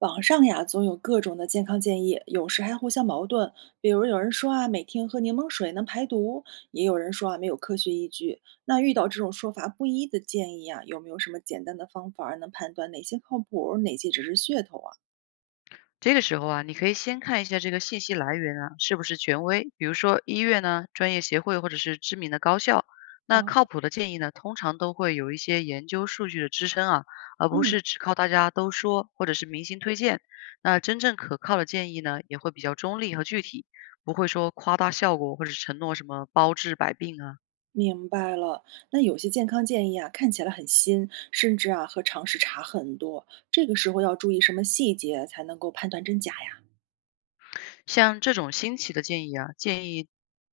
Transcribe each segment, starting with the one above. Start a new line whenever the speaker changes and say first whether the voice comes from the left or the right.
right: 网上呀，总有各种的健康建议，有时还互相矛盾。比如有人说啊，每天喝柠檬水能排毒，也有人说啊，没有科学依据。那遇到这种说法不一的建议啊，有没有什么简单的方法儿能判断哪些靠谱，哪些只是噱头啊？
left: 这个时候啊，你可以先看一下这个信息来源啊，是不是权威，比如说医院呢、专业协会或者是知名的高校。那靠
right: 哦。
left: 谱的建议呢，通常都会有一些研究数据的支撑啊，而不
right: 嗯。
left: 是只靠大家都说或者是明星推荐。那真正可靠的建议呢，也会比较中立和具体，不会说夸大效果或者是承诺什么包治百病啊。
right: 明白了。那有些健康建议啊，看起来很新，甚至啊和常识差很多。这个时候要注意什么细节才能够判断真假呀？
left: 像这种新奇的建议啊，建议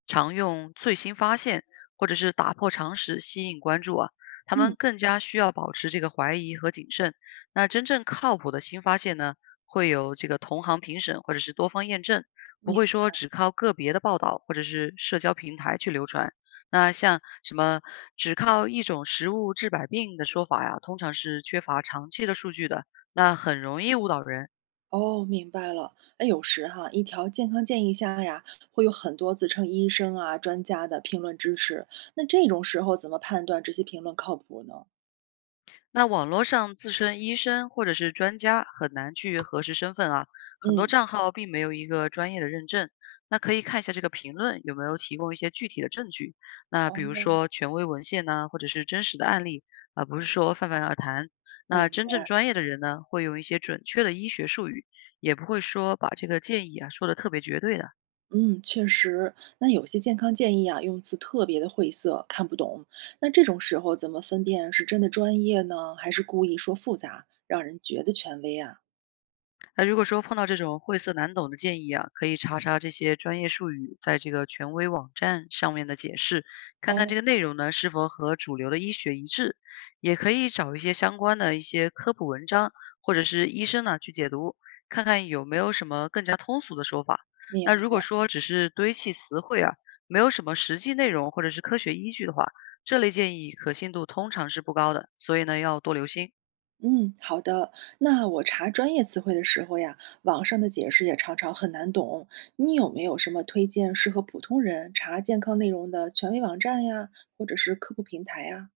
left: 常用最新发现或者是打破常识吸引关注啊，他
right: 嗯。
left: 们更加需要保持这个怀疑和谨慎。那真正靠谱的新发现呢，会有这个同行评审或者是多方验证，不会
right: 明
left: 说
right: 白。
left: 只靠个别的报道或者是社交平台去流传。那像什么只靠一种食物治百病的说法呀，通常是缺乏长期的数据的，那很容易误导人。
right: 哦，明白了。哎，有时哈，一条健康建议下呀，会有很多自称医生啊、专家的评论支持。那这种时候怎么判断这些评论靠谱呢？
left: 那网络上自称医生或者是专家很难去核实身份啊，很多
right: 嗯。
left: 账号并没有一个专业的认证。那可以看一下这个评论有没有提供一些具体的证据，那比
right: 哦。
left: 如说权威文献呢，或者是真实的案例，而不是说泛泛而谈。那
right: 明
left: 真正
right: 白。
left: 专业的人呢，会用一些准确的医学术语，也不会说把这个建议啊说的特别绝对的。
right: 嗯，确实。那有些健康建议啊，用词特别的晦涩，看不懂。那这种时候怎么分辨是真的专业呢，还是故意说复杂，让人觉得权威啊？
left: 那如果说碰到这种晦涩难懂的建议啊，可以查查这些专业术语在这个权威网站上面的解释，看看
right: 哦。
left: 这个内容呢是否和主流的医学一致，也可以找一些相关的一些科普文章或者是医生呢去解读，看看有没有什么更加通俗的说法。那
right: 明
left: 如果
right: 白。
left: 说只是堆砌词汇啊，没有什么实际内容或者是科学依据的话，这类建议可信度通常是不高的，所以呢要多留心。
right: 嗯，好的。那我查专业词汇的时候呀，网上的解释也常常很难懂。你有没有什么推荐适合普通人查健康内容的权威网站呀，或者是科普平台呀？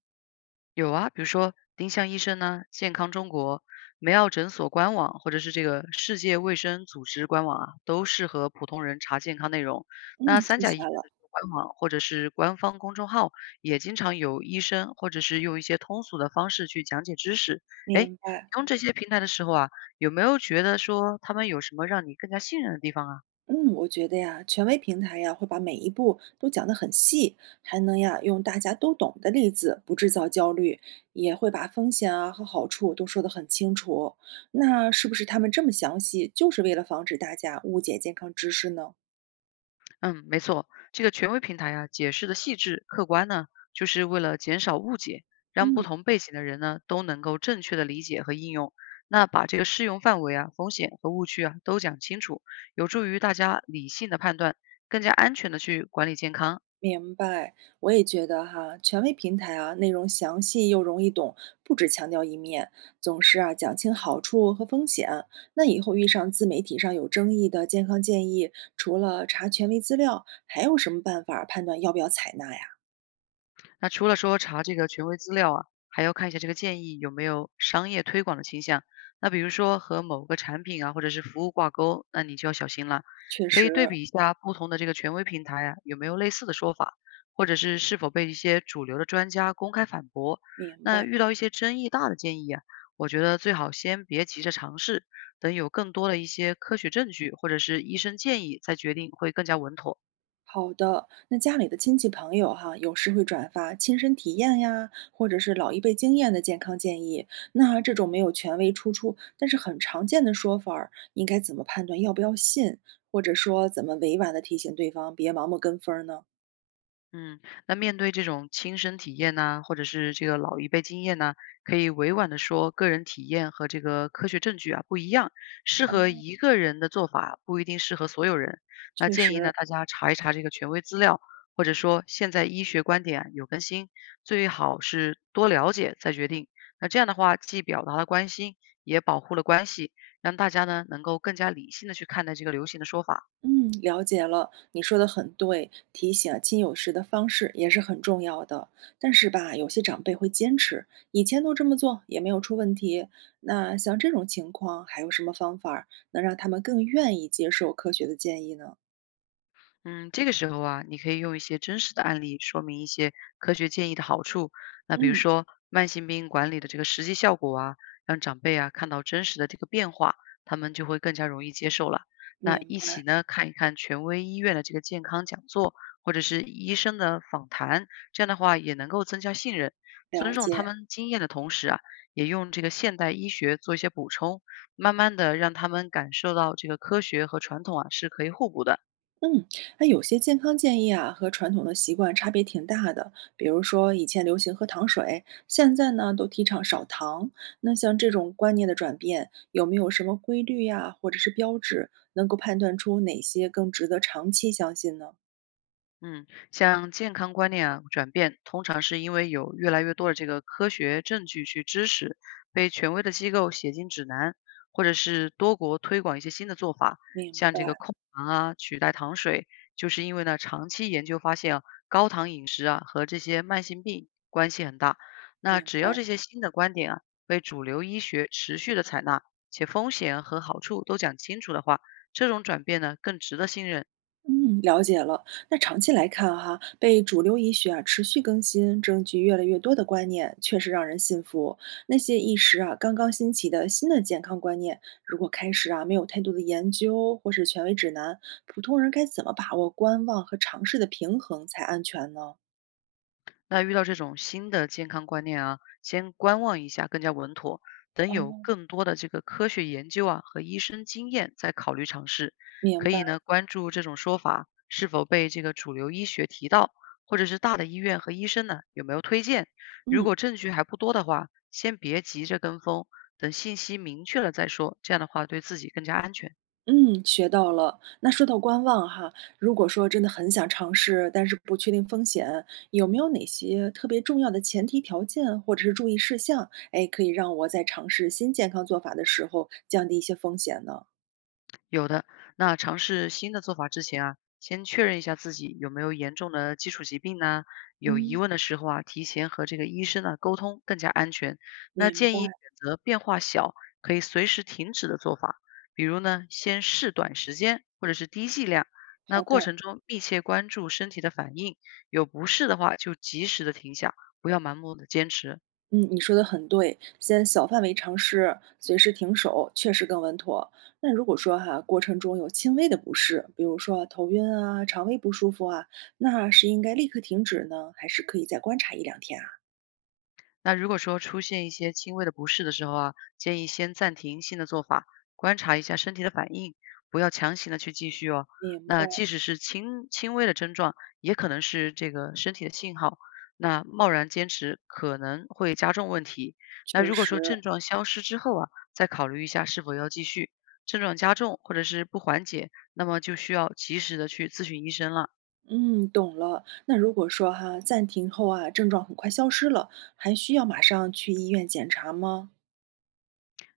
left: 有啊，比如说丁香医生呢、健康中国、梅奥诊所官网，或者是这个世界卫生组织官网啊，都适合普通人查健康内容。
right: 嗯，
left: 那三
right: 记
left: 甲医院
right: 下了。
left: 的官网或者是官方公众号，也经常有医生或者是用一些通俗的方式去讲解知识。哎，你
right: 明白。
left: 用这些平台的时候啊，有没有觉得说他们有什么让你更加信任的地方啊？
right: 嗯，我觉得呀，权威平台呀会把每一步都讲得很细，还能呀用大家都懂的例子，不制造焦虑，也会把风险啊和好处都说得很清楚。那是不是他们这么详细，就是为了防止大家误解健康知识呢？
left: 嗯，没错，这个权威平台啊，解释的细致客观呢，就是为了减少误解，让不
right: 嗯。
left: 同背景的人呢都能够正确的理解和应用。那把这个适用范围啊、风险和误区啊都讲清楚，有助于大家理性的判断，更加安全的去管理健康。
right: 明白。我也觉得哈，权威平台啊，内容详细又容易懂，不只强调一面，总是啊讲清好处和风险。那以后遇上自媒体上有争议的健康建议，除了查权威资料，还有什么办法判断要不要采纳呀？
left: 那除了说查这个权威资料啊，还要看一下这个建议有没有商业推广的倾向。那比如说和某个产品啊或者是服务挂钩，那你就要小心了。
right: 确
left: 可以对
right: 实。
left: 比一下不同的这个权威平台啊，有没有类似的说法，或者是是否被一些主流的专家公开反驳。
right: 明
left: 那
right: 白。
left: 遇到一些争议大的建议啊，我觉得最好先别急着尝试，等有更多的一些科学证据或者是医生建议，再决定会更加稳妥。
right: 好的，那家里的亲戚朋友哈，有时会转发亲身体验呀，或者是老一辈经验的健康建议。那这种没有权威出处，但是很常见的说法儿，应该怎么判断要不要信，或者说怎么委婉的提醒对方别盲目跟风儿呢？
left: 嗯，那面对这种亲身体验呐，或者是这个老一辈经验呢，可以委婉的说，个人体验和这个科学证据啊不一样，适
right: 啊，
left: 合一个人的做法不一定适合所有人。那
right: 确
left: 建议
right: 实。
left: 呢，大家查一查这个权威资料，或者说现在医学观点啊有更新，最好是多了解再决定。那这样的话，既表达了关心，也保护了关系，让大家呢能够更加理性的去看待这个流行的说法。
right: 嗯，了解了，你说的很对，提醒亲友时的方式也是很重要的。但是吧，有些长辈会坚持，以前都这么做也没有出问题。那像这种情况，还有什么方法儿能让他们更愿意接受科学的建议呢？
left: 嗯，这个时候啊，你可以用一些真实的案例说明一些科学建议的好处。那比如
right: 嗯。
left: 说慢性病管理的这个实际效果啊，让长辈啊看到真实的这个变化，他们就会更加容易接受了。那
right: 明
left: 一起
right: 白。
left: 呢看一看权威医院的这个健康讲座，或者是医生的访谈，这样的话也能够增加信任。尊
right: 了
left: 重他
right: 解。
left: 们经验的同时啊，也用这个现代医学做一些补充，慢慢的让他们感受到这个科学和传统啊是可以互补的。
right: 嗯，那有些健康建议啊，和传统的习惯差别挺大的。比如说，以前流行喝糖水，现在呢都提倡少糖。那像这种观念的转变，有没有什么规律呀，或者是标志，能够判断出哪些更值得长期相信呢？
left: 嗯，像健康观念啊转变，通常是因为有越来越多的这个科学证据去支持，被权威的机构写进指南，或者是多国推广一些新的做法，
right: 明
left: 像
right: 白。
left: 这个控糖啊取代糖水，就是因为呢长期研究发现啊，高糖饮食啊和这些慢性病关系很大。那
right: 明
left: 只要
right: 白。
left: 这些新的观点啊被主流医学持续的采纳，且风险和好处都讲清楚的话，这种转变呢更值得信任。
right: 嗯，了解了。那长期来看哈，被主流医学啊持续更新、证据越来越多的观念，确实让人信服。那些一时啊刚刚兴起的新的健康观念，如果开始啊没有太多的研究或是权威指南，普通人该怎么把握观望和尝试的平衡才安全呢？
left: 那遇到这种新的健康观念啊，先观望一下更加稳妥。等有
right: 哦，
left: 更多的这个科学研究啊和医生经验，再考虑尝试。
right: 明
left: 可以呢，
right: 白。
left: 关注这种说法是否被这个主流医学提到，或者是大的医院和医生呢有没有推荐。如
right: 嗯。
left: 果证据还不多的话，先别急着跟风，等信息明确了再说。这样的话，对自己更加安全。
right: 嗯，学到了。那说到观望哈，如果说真的很想尝试，但是不确定风险，有没有哪些特别重要的前提条件或者是注意事项，哎，可以让我在尝试新健康做法的时候降低一些风险呢？
left: 有的，那尝试新的做法之前啊，先确认一下自己有没有严重的基础疾病呢？有疑
right: 嗯。
left: 问的时候啊，提前和这个医生呢沟通更加安全。那
right: 明
left: 建议
right: 白。
left: 选择变化小、可以随时停止的做法，比如呢，先试短时间或者是低剂量。那
right: 好
left: 过
right: 的。
left: 程中密切关注身体的反应，有不适的话就及时的停下，不要盲目的坚持。
right: 嗯，你说的很对，先小范围尝试，随时停手，确实更稳妥。那如果说哈、过程中有轻微的不适，比如说头晕啊、肠胃不舒服啊，那是应该立刻停止呢，还是可以再观察一两天啊？
left: 那如果说出现一些轻微的不适的时候啊，建议先暂停新的做法，观察一下身体的反应，不要强行的去继续哦。
right: 明白。
left: 那即使是轻轻微的症状，也可能是这个身体的信号。那贸然坚持可能会加重问题。那
right: 确
left: 如果说
right: 实。
left: 症状消失之后啊，再考虑一下是否要继续。症状加重或者是不缓解，那么就需要及时的去咨询医生了。
right: 嗯，懂了。那如果说哈、暂停后啊，症状很快消失了，还需要马上去医院检查吗？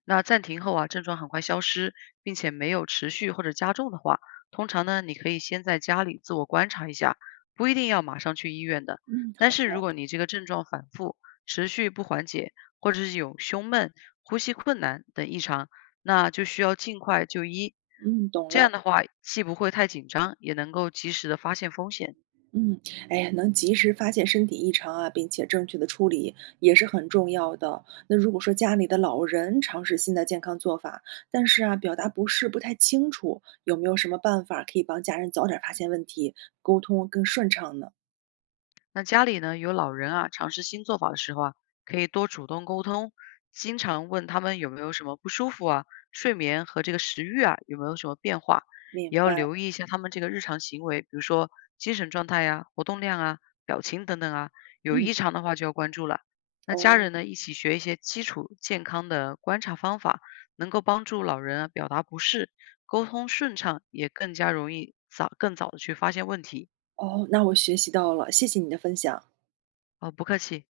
left: 那暂停后啊，症状很快消失，并且没有持续或者加重的话，通常呢，你可以先在家里自我观察一下，不一定要马上去医院的。
right: 嗯，
left: 但
right: 好
left: 是如
right: 的。
left: 果你这个症状反复、持续不缓解，或者是有胸闷、呼吸困难等异常，那就需要尽快就医。
right: 嗯，懂
left: 这样
right: 了。
left: 的话，既不会太紧张，也能够及时的发现风险。
right: 嗯。哎呀，能及时发现身体异常啊，并且正确的处理也是很重要的。那如果说家里的老人尝试新的健康做法，但是啊，表达不适不太清楚，有没有什么办法可以帮家人早点发现问题，沟通更顺畅呢？
left: 那家里呢，有老人啊，尝试新做法的时候啊，可以多主动沟通，经常问他们有没有什么不舒服啊，睡眠和这个食欲啊有没有什么变化，也
right: 明
left: 要
right: 白。
left: 留意一下他们这个日常行为，比如说精神状态呀、活动量啊、表情等等啊，有
right: 嗯。
left: 异常的话就要关注了。那家
right: 哦
left: 人呢，一起学一些基础健康的观察方法，能够帮助老人啊表达不适，沟通顺畅，也更加容易更早的去发现问题。
right: 哦，那我学习到了，谢谢你的分享。
left: 哦，不客气。